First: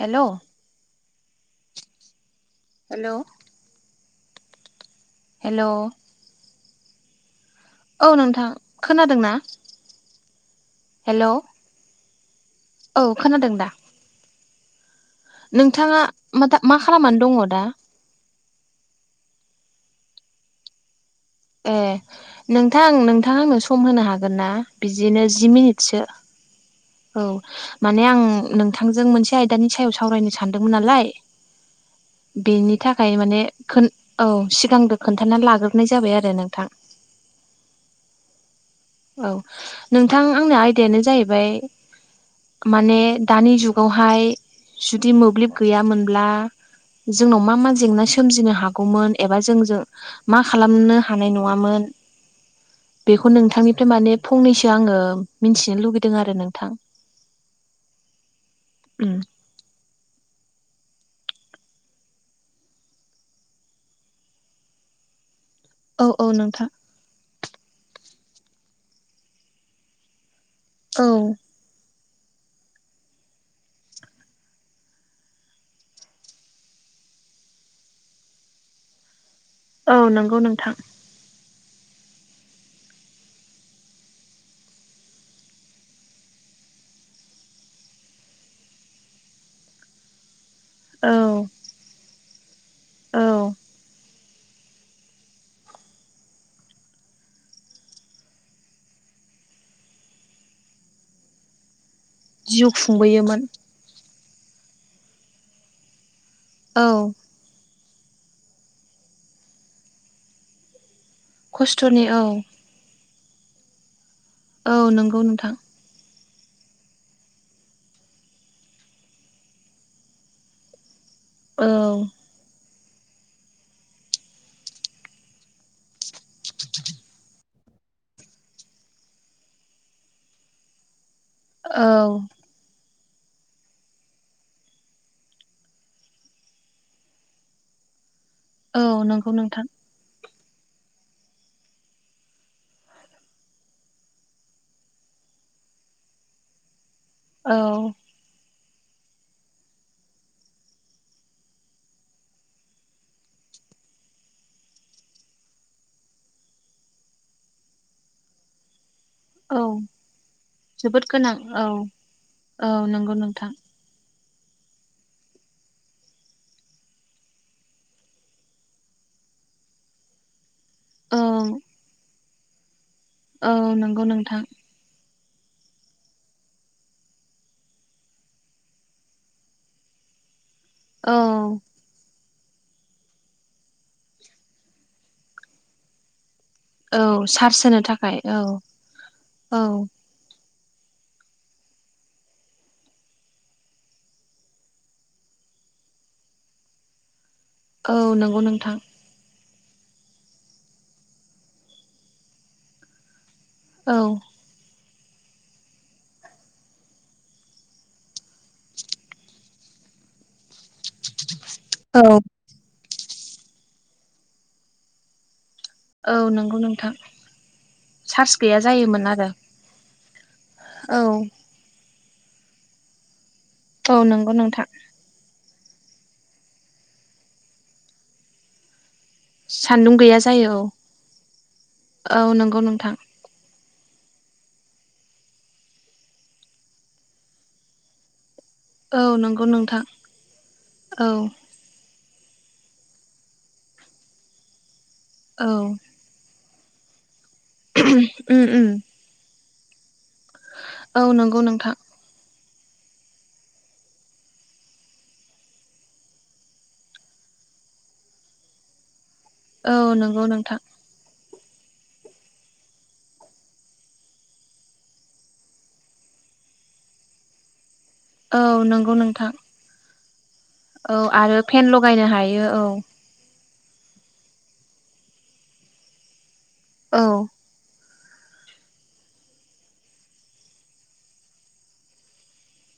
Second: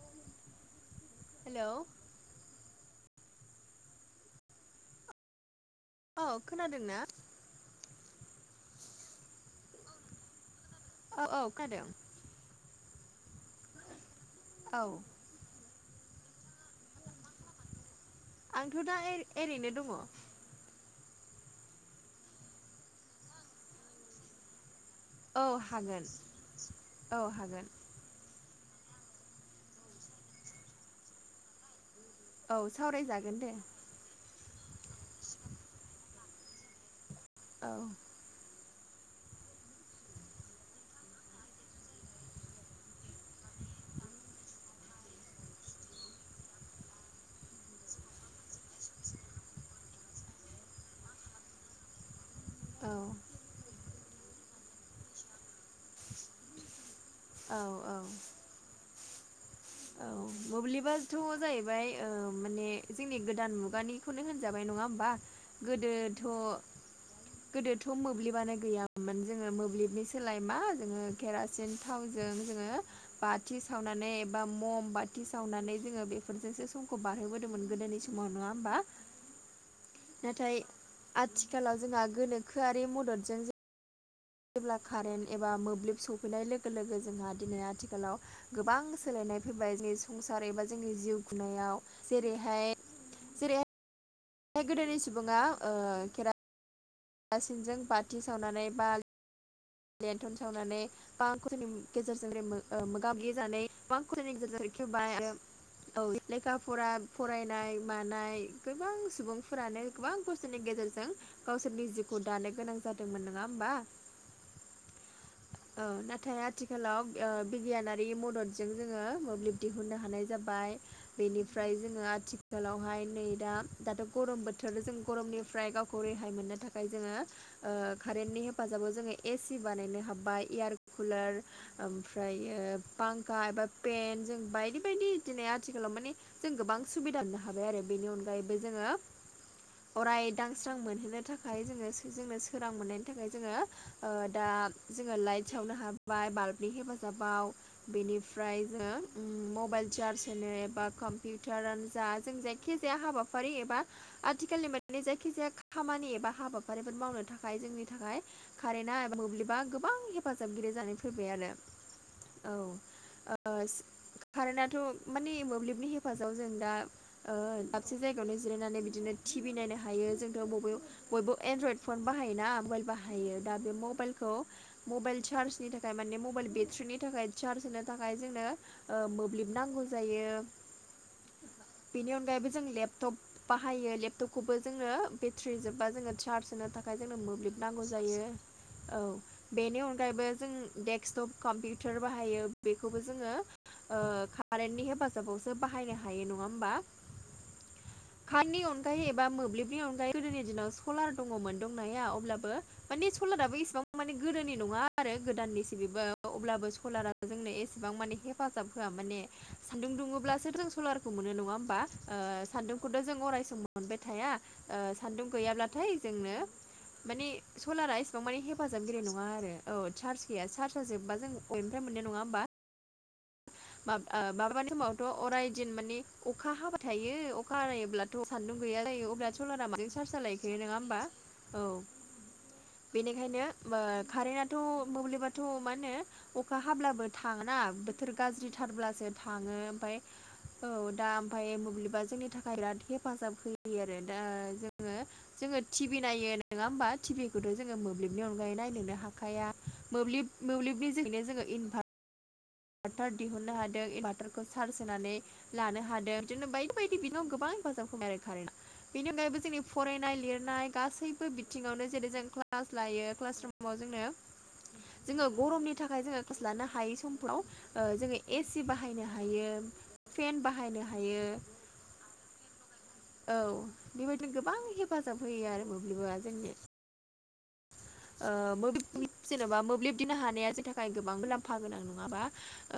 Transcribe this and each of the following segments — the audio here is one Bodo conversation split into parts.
हेल' हेलौ हेल' हेल' औ खोनादों ना औ नोंथां खोनादों ना औ औ खानादों औ खोनादों दा औ नोंथाङा मा मा खालामनानै दङ दा आंथ' दा एरैनो दङ ए नोंथां नोंथांङा आंनो सम होनो हागोन ना बिदिनो जि औ मिनिटसो हागोन औ माने आं नोंथांजों मोनसे आयदानि सायाव सावरायनो सानदोंमोन नालाय औ बेनि थाखाय सावरायजागोन माने दे औ सिगांग्रो खोन्थानानानै लाग्रोनाय जाबाय आरो नोंथां औ औ नोंथां आंनि आयदायानो जाहैबाय माने दानि जुगावहाय जुदि मोब्लिब गैयामोनब्ला जोंनाव मा मा जेंना सोमजिनो हागौमोन एबा जोंजों मा खालामनो हानाय नङामोन औ बेखौ नोंथांनि ओमफ्राय माने फंनैसो आङो मिथिनो लुगैदों आरो नोंथां औ औ उ औ मोब्लिबाथ' जाहैबाय माने जोंनि गोदान मुगानि खौनो होनजाबाय नङा होमबा औ गोदोथ' औ नोंथां गोदोथ' मोब्लिबानो गैयामोन जोङो मोब्लिबनि सोलाय मा जोङो औ केरासि सेन थावजों जोङो बाथि सावनानै बा म'म बाथि सावनानै जोङो बेफोरजोंसो समखौ बारहोबोदोंमोन गोदोनि समाव नङा होमबा [unintelligible] नंगौ नाथाय नोंथां आथिखालाव जोंहा गोनोखोआरि मददजों जों जेब्ला कारेन्ट एबा मोब्लिब सफैनाय लोगो लोगो जोंहा दिनै आथिखालाव गोबां सोलायनाय फैबाय जों संसार एबा जोंनि औ जिउ खुंनायाव जेरैहाय औ जेरैहाय बे गोदोनि सुबुङा हासिनजों बाथि सावनानै बा लन्थन सावनानै बांखौ जोंनि गेजेरजों जिउ मोगा मोगि खुंबोयोमोन जानायांनि गेजेरजों रखेवबाय औ लेखा औ फरा फरायनाय मानाय गोबां सुबुंफोरानो गोबां खस्थनि गेजेरजों सोरनि खस्थ'नि जिउखौ औ दानो गोनां जादोंमोन नङा होमबा औ नंगौ नोंथां ओ नाथाय आथिखालाव बिगियानारि मददजों जोङो मोब्लिब दिहुननो हानाय जाबाय औ बेनिफ्राय जोङो आथि खालावहाय नै दा दाथ' गरम बोथोर जों गरमनिफ्राय गावखौ रेहाय मोन नो थाखाय जोङो ओ कारेन्टनि हेफाजाबाव जोङो एसि बानायनो हाब्बाय एयार कुलार औ ओमफ्रायो फांखा एबा पेन जों बायदि बायदि दिनै आथिखालाव माने जों गोबां सुबिदा मोननो हाबाय आरो बेनि अनगायैबो औ जोङो नंगौ नोंथां अराय दांस्रां मोनहोनो थाखाय जोङो जोंनो सोरां मोननायनि थाखाय जोङो ओ दा जोङो लाइट सावनो हा बाय बाल्बनि हेफाजाबाव औ बेनि फ्राय जोङो मबाइल चार्ज होनो एबा कम्पिउटारानो जा जों जाय खिजाया हाबाफारि एबा आथिखालनि मोनै जायखिजाया खामानि बा हाबाफारिफोर मावनो थाखाय जोंनि थाखाय कारेन्टआ औ मोब्लिबा गोबां हेफाजाबगिरि जानाय जोबोद फैबाय गोनां आरो औ औ नंगौ नोंथां ओ कारेन्टथ' माने मोब्लिबनि हेफाजाब जों दा ओ दाबसे जायगायावनो जिरायनानै बिदिनो टिभि नायनो हायो जोंथ' बबे औ बयबो एनड्रइड फन बाहायोना मबाइल बाहायो औ दा बे नंगौ मबाइलखौ नोंथां मबाइल चार्जनि थाखाय माने मबाइल बेट्रिनि थाखाय चार्ज होनो थाखाय जोंनो ओ मोब्लिब नांगौ जायो औ बेनि अनगायैबो जों लेपटप बाहायो लेपटपखौबो जोङो बेट्रि जोब्बा जोङो चार्ज होनो थाखाय औ जोंनो मोब्लिब सार्स होनो नांगौ थाखाय जायो औ औ बेनि अनगायैबो जों देग डेक्सटप कम्पिउटार बाहायो बेखौबो जोङो ओ कारेन्टनि हेफाजाबावसो बाहायनो हायो नङा होमबा औ नंगौ कारेननि नोंथां अनगायै एबा मोब्लिबनि अनगायै गोदोनि दिनाव सलार दङमोन दंनाया अब्लाबो माने सलाराबो इसेबां औ माने गोदोनि नङा आरो गोदाननिसे बेबो अब्लाबो सलारा जोंनो एसेबां माने हेफाजाब होआ माने सान्दुं दुङोब्लासो जों सलार खौ मोनो नङा होमबा औ सान्दुंखौथ' जों अरायसम मोनबाय थाया सान्दुं गैयाब्ला खाय औ जोंनो नंगौ नोंथां माने सलारा इसेबां चार्ज माने गैया हेफाजाबगिरि जायोमोन नङा आरो औ चार्ज गैया चार्जआ औ जोबबा जों गयनिफ्राय मोननाय नङा होनोमबा औ माब नंगौ नोंथां माबाबानि [unintelligible] समाव थ' अराय दिन माने अखा हाबाय थायो अखा हायोब्लाथ' सान्दुं गैया जायो अब्ला थ' सलारा माजों सान्दुं चार्ज गैया जायो जालायखो नङा होनबा औ नंगौ नोंथां बेनि ओंखायनो ओ कारेन्टथ' मोब्लिबाथ' मा होनो अखा हाब्लाबो थाङोना बोथोर औ गाज्रिथारब्लासो नंगौ थाङो नोंथां ओमफाय औ दा ओमफाय मोब्लिबा जोंनि थाखाय बिराद हेफाजाब होयो आरो दा जोङो औ जोङो टि भि नायो नङा होमबा टिभि खौथ' जोङो मोब्लिबनि उम अनगायै उम नायलिरनो हाखाया मोब्लिब औ मोब्लिबनिजोंनो नंगौ जोंङो नोंथां इनभार भार्टार दिहुननो हादों इनभार्टारखौ चार्ज होनानै लानो हादों बिदिनो बायदि बायदि बिनाव गोबां हेफाजाबखौ आरो खारेना बेनि अनगायैबो जों जोंनि औ फरायनाय नंगौ नोंथां लिरनाय गासैबो बिथिङावनो जेरै जों क्लास लायो क्लास रुमाव जोंनो जोङो गरमनि थाखाय जोङो क्लास लानो हायै समफ्राव ओ जोङो औ एसि नंगौ बाहायनो नोंथां हायो फेन बा औ आरो फेन लगायनो हायो औ औ बेबायदिनो गोबां हेफाजाब होयो आरो मोब्लिबआ जोंनो औ ओ मोब्लिब [unintelligible] जेन'बा मोब्लिब दिनो हानाया जों थाखाय गोबां मुलाम्फा गोनां नङाबा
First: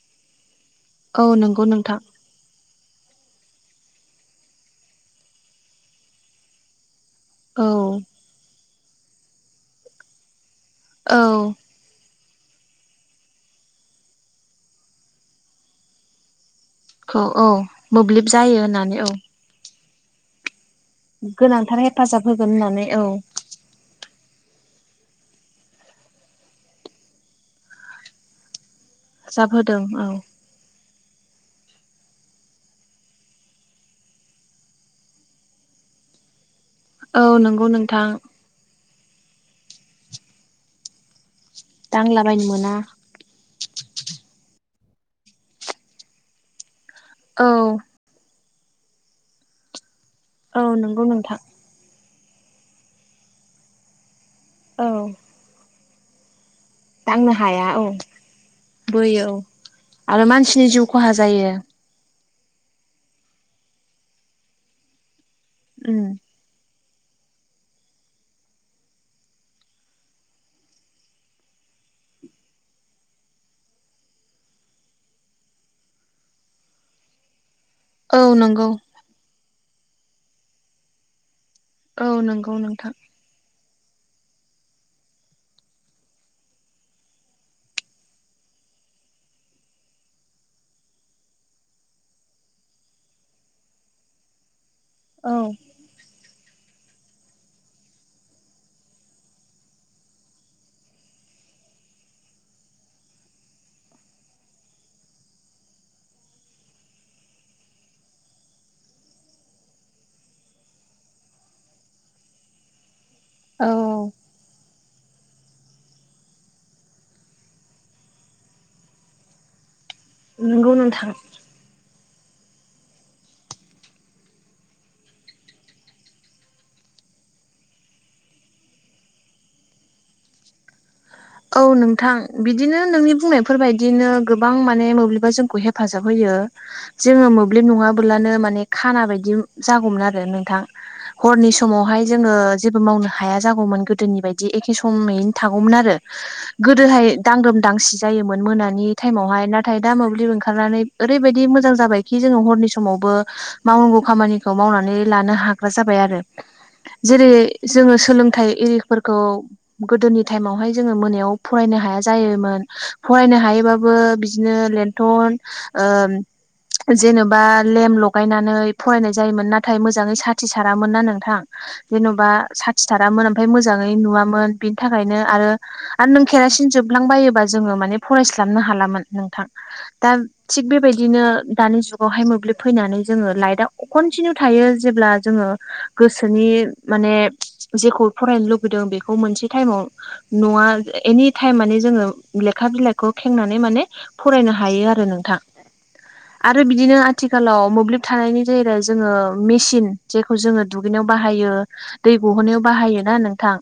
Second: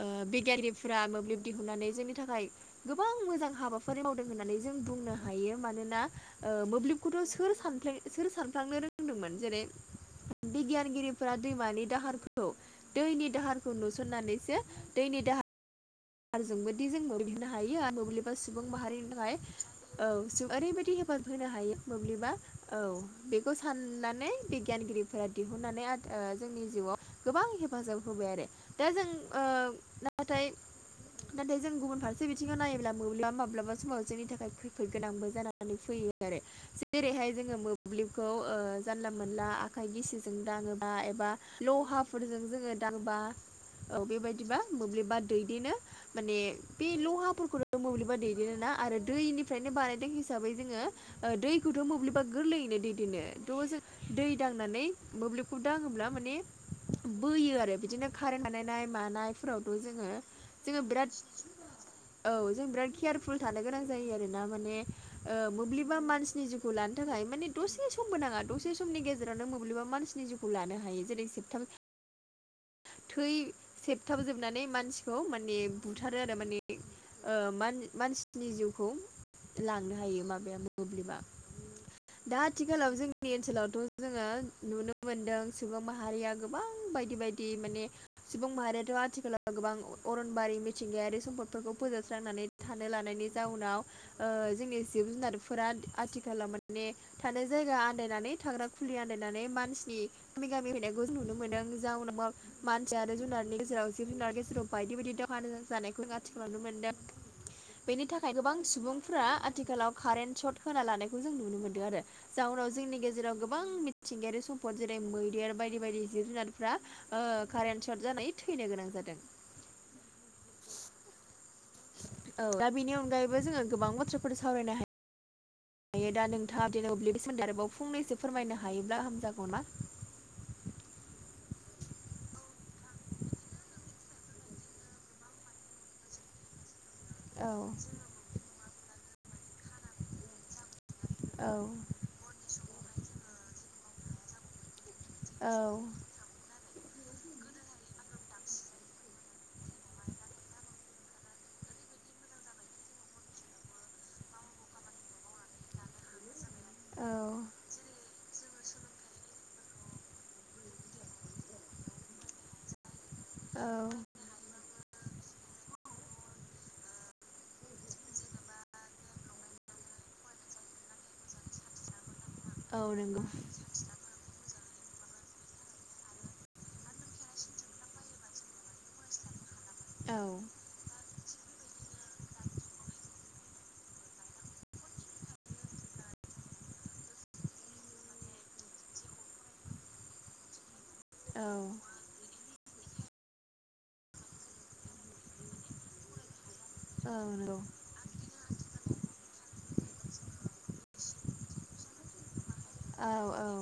ओ बिगियानिफोरा औ मोब्लिब नंगौ दिहुननानै नोंथां जोंनि थाखाय गोबां मोजां हाबाफारि मावदों होननानै जों बुंनो हायो मानोना ओ मोब्लिबखौथ' सोर औ सानफ्ले सोर सानफ्लांनो रोंदोंमोन जेरै औ बिगियानगिरिफोरा दैमानि दाहार दैनि दाहारखौ नुसननानैसो दैनि दाहार जोंबायदि खौ जों औ [unintelligible] हायो आरो मोब्लिब मोब्लिबा जायो सुबुं होननानै माहारिनि औ थाखाय औ ओरैबायदि फोर होनो हायो गोनांथार हेफाजाब मोब्लिबा होगोन औ होननानै बे खौ साननानै बिगियानगिरिफोरा दिहुननानै आ जोंनि जिउआव गोबां हेफाजाब होबाय आरो दा जों हेफाजाब होदों औ नाथाय नाथाय जों गुबुन फारसे बिथिङाव नायोब्ला मोब्लाबा माब्लाबा समाव जोंनि थाखाय खैफोद गोनांबो जानो फैयो आरो औ जेरैहाय जोङो नंगौ नोंथां मोब्लिबखौ ओ जानला मोनला आखाइ गिसिजों दाङोबा एबा लहाफोरजों दांलाबायनो मोना जोङो दांबा औ बेबायदिबा मोब्लिबा दैदेनो माने बे लहाफोरखौनो मोब्लिबा दैदेनो ना आरो दैनिफ्रायनो बानायदों हिसाबै औ जोङो नंगौ नोंथां दैखौथ' मोब्लिबा गोरलैयैनो दैदेनो थ जों दै दांनानै औ मोब्लिबखौ दाङोब्ला माने दांनो बोयो हाया आरो औ बिदिनो कारेन्ट बानायनाय बोयो औ मानायफोरावथ' जोङो आरो मानसिनि जोङो जिउ खहा बिराद जायो औ जों बिराद केयारफुल थानो गोनां जायो आरोना माने ओ उम मोब्लिबा मानसिनि जिउ खौ लानो थाखाय माने दसे समबो नाङा दसे समनि गेजेरावनो मोब्लिबा मानसिनि जिउखौ लानो हायो जेरै जोबथाम [inaudible] थै सेबथाबजोबनानै मानसिखौ मा ने बुथारो आरो माने ओ मान औ मानसिनि नंगौ जिउखौ लांनो हायो माबाया मोब्लिबा औ दा नंगौ नोंथां आथिखालाव जों जोंनि ओनसोलावथ' जोङो नुनो मोनदों सुबुं माहारिया गोबां बायदि बायदि माने सुबुं माहारियाथ' आथिखालाव गोबां अरनबारि मिथिंगायारि सम्पदफोरखौ फोजोबस्रांनानै थानो लानायनि जाउनाव ओ जोंनि जिब औ जुनारफोरा आथिखलाव माने थानाय जायगा आन्दायनानै थाग्रा खुलि आन्दायनानै मानसिनि गामि गामि हैनायखौ नुनो मोनदों जा उनाव मानसिया आरो जुनारनि गेजेराव जिब जुनार गेजेराव बायदि बायदि दखान जानायखौ जों आथिखालाव मोनदों बेनि थाखाय गोबां सुबुंफोरा आथिखालाव कारेन्ट सर्ट होना लानायखौ जों नुनो मोनदों आरो जाउनाव जोंनि गेजेराव गोबां औ मिथिंगायारि सम [unintelligible] जेरै मैदेर बायदि बायदि जिब जुनारफ्रा कारेन्ट सट जानाय थैनो गोनां जादों नोंगौ नोंथां औ दा बेनि अनगायैबो जोङो गोबां बाथ्राफोर सावरायनो हायो दा नोंथाङा बिदिनो [unintelligible] सोमोन्दै आरोबाव फंनैसो फोरमायनो हायोब्ला हामजागौ नामा औ नोंथां बिदिनो नोंनि बुंनायफोर बादिनो गोबां माने मोब्लिबा जोंखौ हेफाजाब होयो जोङो औ मोब्लिब नङाब्लानो माने खाना बायदि जागौमोन आरो नोंथां औ हरनि समावहाय जोङो जेबो मावनो हाया जागौमोन गोदोनि बायदि एखे समयैनो थागौमोन आरो गोदोहाय दांग्रोम दांसि जायोमोन मोनानि टाइमावहाय नाथाय दा मोब्लिब ओंखारनानै ओरैबायदि मोजां जाबायखि जोङो हरनि समावबो मावनांगौ खामानिखौ मावनानै लानो हाग्रा जाबाय आरो औ जेरै जोङो सोलोंथाइ एरिफोरखौ गोदोनि टाइमावहाय जोङो मोनायाव फरायनो हाया जायोमोन फरायनो औ हायोबाबो बिदिनो लेन्थन ओम जेनेबा लेम्प लगायनानै फरायनाय जायोमोन नाथाय मोजाङै साथि सारामोनना नों थां जेन'बा औ नंगौ साथिथारामोन ओमफ्राय मोजाङै नुवामोन बिनि थाखायनो आरो आरो नों खेरासिन जोबलांबायोब्ला जोङो माने फरायस्लाबनो हाला मोन नोंथां दा औ थिग बेबायदिनो दानि जुगावहाय मोब्लिब फैनानै जोङो लाइटा खनटिनिउ थायो जेब्ला जोङो गोसोनि माने जेखौ फरायनो लुबैदों बेखौ मोनसे टाइमाव न'आ एनि औ टाइम माने जोङो लेखा बिलाइखौ खेंनानै माने फरायनो हायो आरो नोंथां आरो बिदिनो औ नंगौ आथिखालाव मोब्लिब थानायनि जाहै जोङो मेसिन जेखौ जोङो दुगैनायाव बाहायो दै गहोनायाव औ बाहायोना औ नोंथां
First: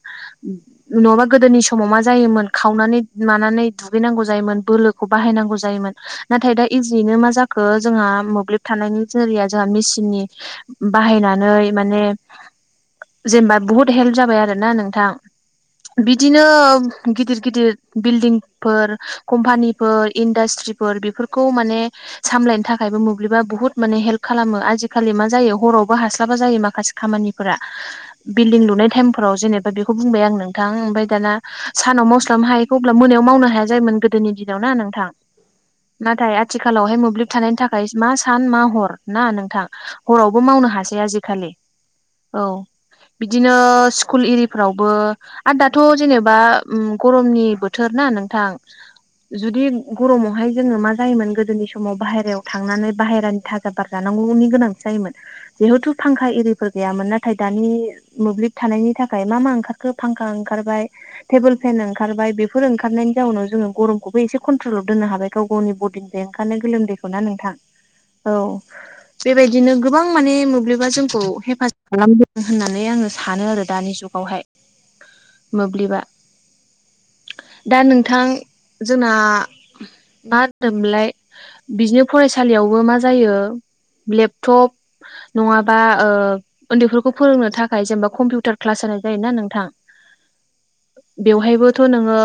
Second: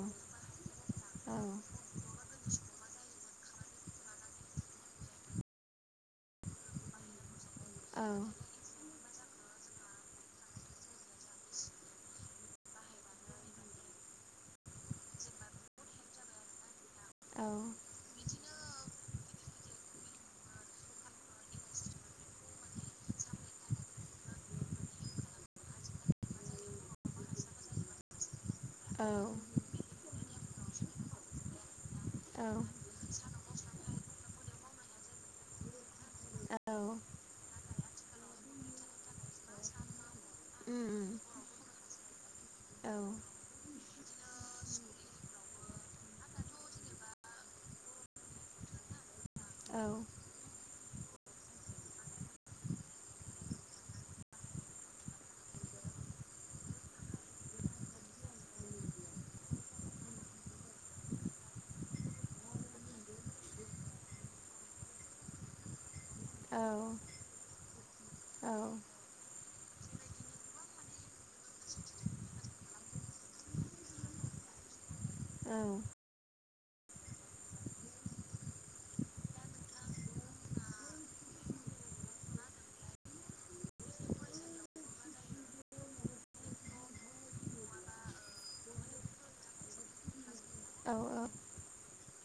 नङाबा औ गोदोनि समाव मा जायोमोन खावनानै मानानै दुगैनांगौ जायोमोन बोलोखौ बाहायनांगौ जायोमोन नाथाय दा इजियैनो मा जाखो जोंहा मोब्लिब थानायनि जरैया जोंहा मेसिननि बाहायनानै माने जेनबा बुहुत हेल्प जाबाय आरो ना नोंथां बिदिनो गिदिर गिदिर बिल्डिंफोर कम्पानिफोर इन्डास्ट्रि फोर बेफोरखौ माने सामलायनो थाखायबो मोब्लिबा बुहुत माने हेल्प खालामो आजिखालि मा जायो हरावबो हास्लाबा जायो माखासे खामानिफोरा बिल्डिं लुनाय औ टाइमफोराव जेनेबा बेखौ बुंबाय आं नोंथां ओमफ्राय दाना सानाव मावस्लाबनो औ हायैखौ होमब्ला मोनायाव मावनो हाया जायोमोन गोदोनि दिनाव ना नोंथां नाथाय औ आथिखालावहाय मोब्लिब थानायनि थाखाय मा सान मा हर ना नोंथां हरावबो मावनो उम हासै आजिखालि औ बिदिनो स्कुल एरिफ्रावबो आ दाथ' जेनेबा गरमनि बोथोर ना नोंथां जुदि औ गरमावहाय जोङो मा जायोमोन गोदोनि समाव बाहेरायाव थांनानै बाहेरानि थाखाय बार जानांगौनि गोनांथि जायोमोन जिहेथु फांखा एरिफोर गैयामोन नाथाय दानि मोब्लिब थानायनि थाखाय मा मा ओंखारखो फांखा ओंखारबाय टेबोल फेन ओंखारबाय बेफोर ओंखारनायनि जाउनाव जोङो गरमखौबो एसे कन्ट्रलाव दोननो हाबाय गाव गावनि बदि निफ्राय औ ओंखायनो गोलोमदैखौ ना नोंथां औ बेबायदिनो गोबां माने मोब्लिबा जोंखौ हेफाजाब खालामदों होननानै आङो सानो आरो दानि जुगावहाय औ मोब्लिबा दा नोंथां जोंना मा होनदो मोनलाय बिदिनो फरायसालियावबो मा जायो लेपटप नङाबा उन्दैफोरखौ फोरोंनो थाखाय जेनेबा कम्पिउटार क्लास होनाय जायो ना नोंथां औ औ बेवहायबो थ' नोङो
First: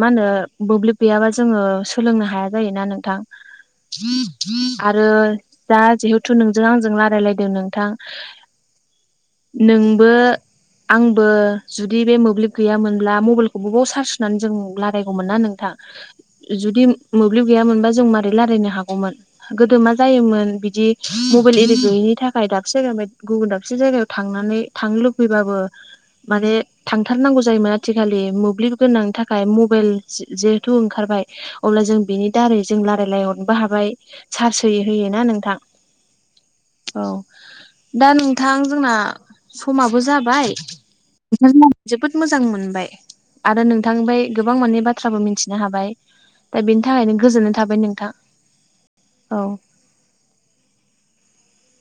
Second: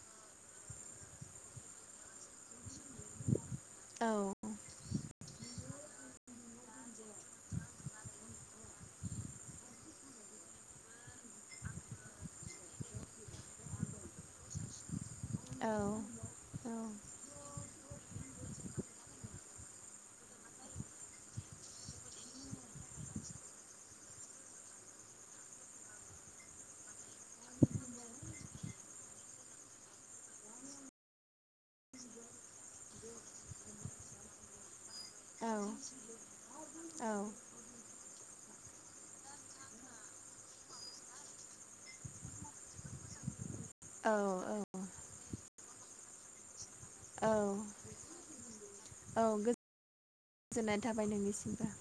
मा होनो बोब्लिब गैयाबा जोङो सोलोंनो हाया जायोना नोंथां आरो जा जिहेथु नोंजों आंजों रायलायलायदों नोंथां नोंबो आंबो जुदि बे मोब्लिब गैयामोनब्ला मबाइलखौ बबाव सार्ज होनानै जों नु रायगौमोन ना नोंथां जुदि मोब्लिब गैयामोनबा जों माबोरै रायल्लायनो हागौमोन गोदो मा जायोमोन बिदि मबाइल एरि गैयैनि थाखाय दाबसे जायगायाव गुबुन दाबसे जायगायाव थांनानै थांनो लुबैबाबो माने थांथारनांगौ जायोमोन आथिखालि मोब्लिब गोनांनि थाखाय मबाइल जिहेथु ओंखारबाय अब्ला जों बिनि दारै जों रायलायहरनोबो हाबाय चार्स हैयै होयै ना नोंथां औ दा नोंथां जोंना समाबो जाबाय नोंथां जोबोद मोजां मोनबाय आरो नोंथां औ गोबां माने बा बाथ्राबो मिथिनो हाबाय दा बेनि थाखायनो औ गोजोननाय थाबाय नोंथां औ गोजोननाय थाबाय नोंनिसिमबो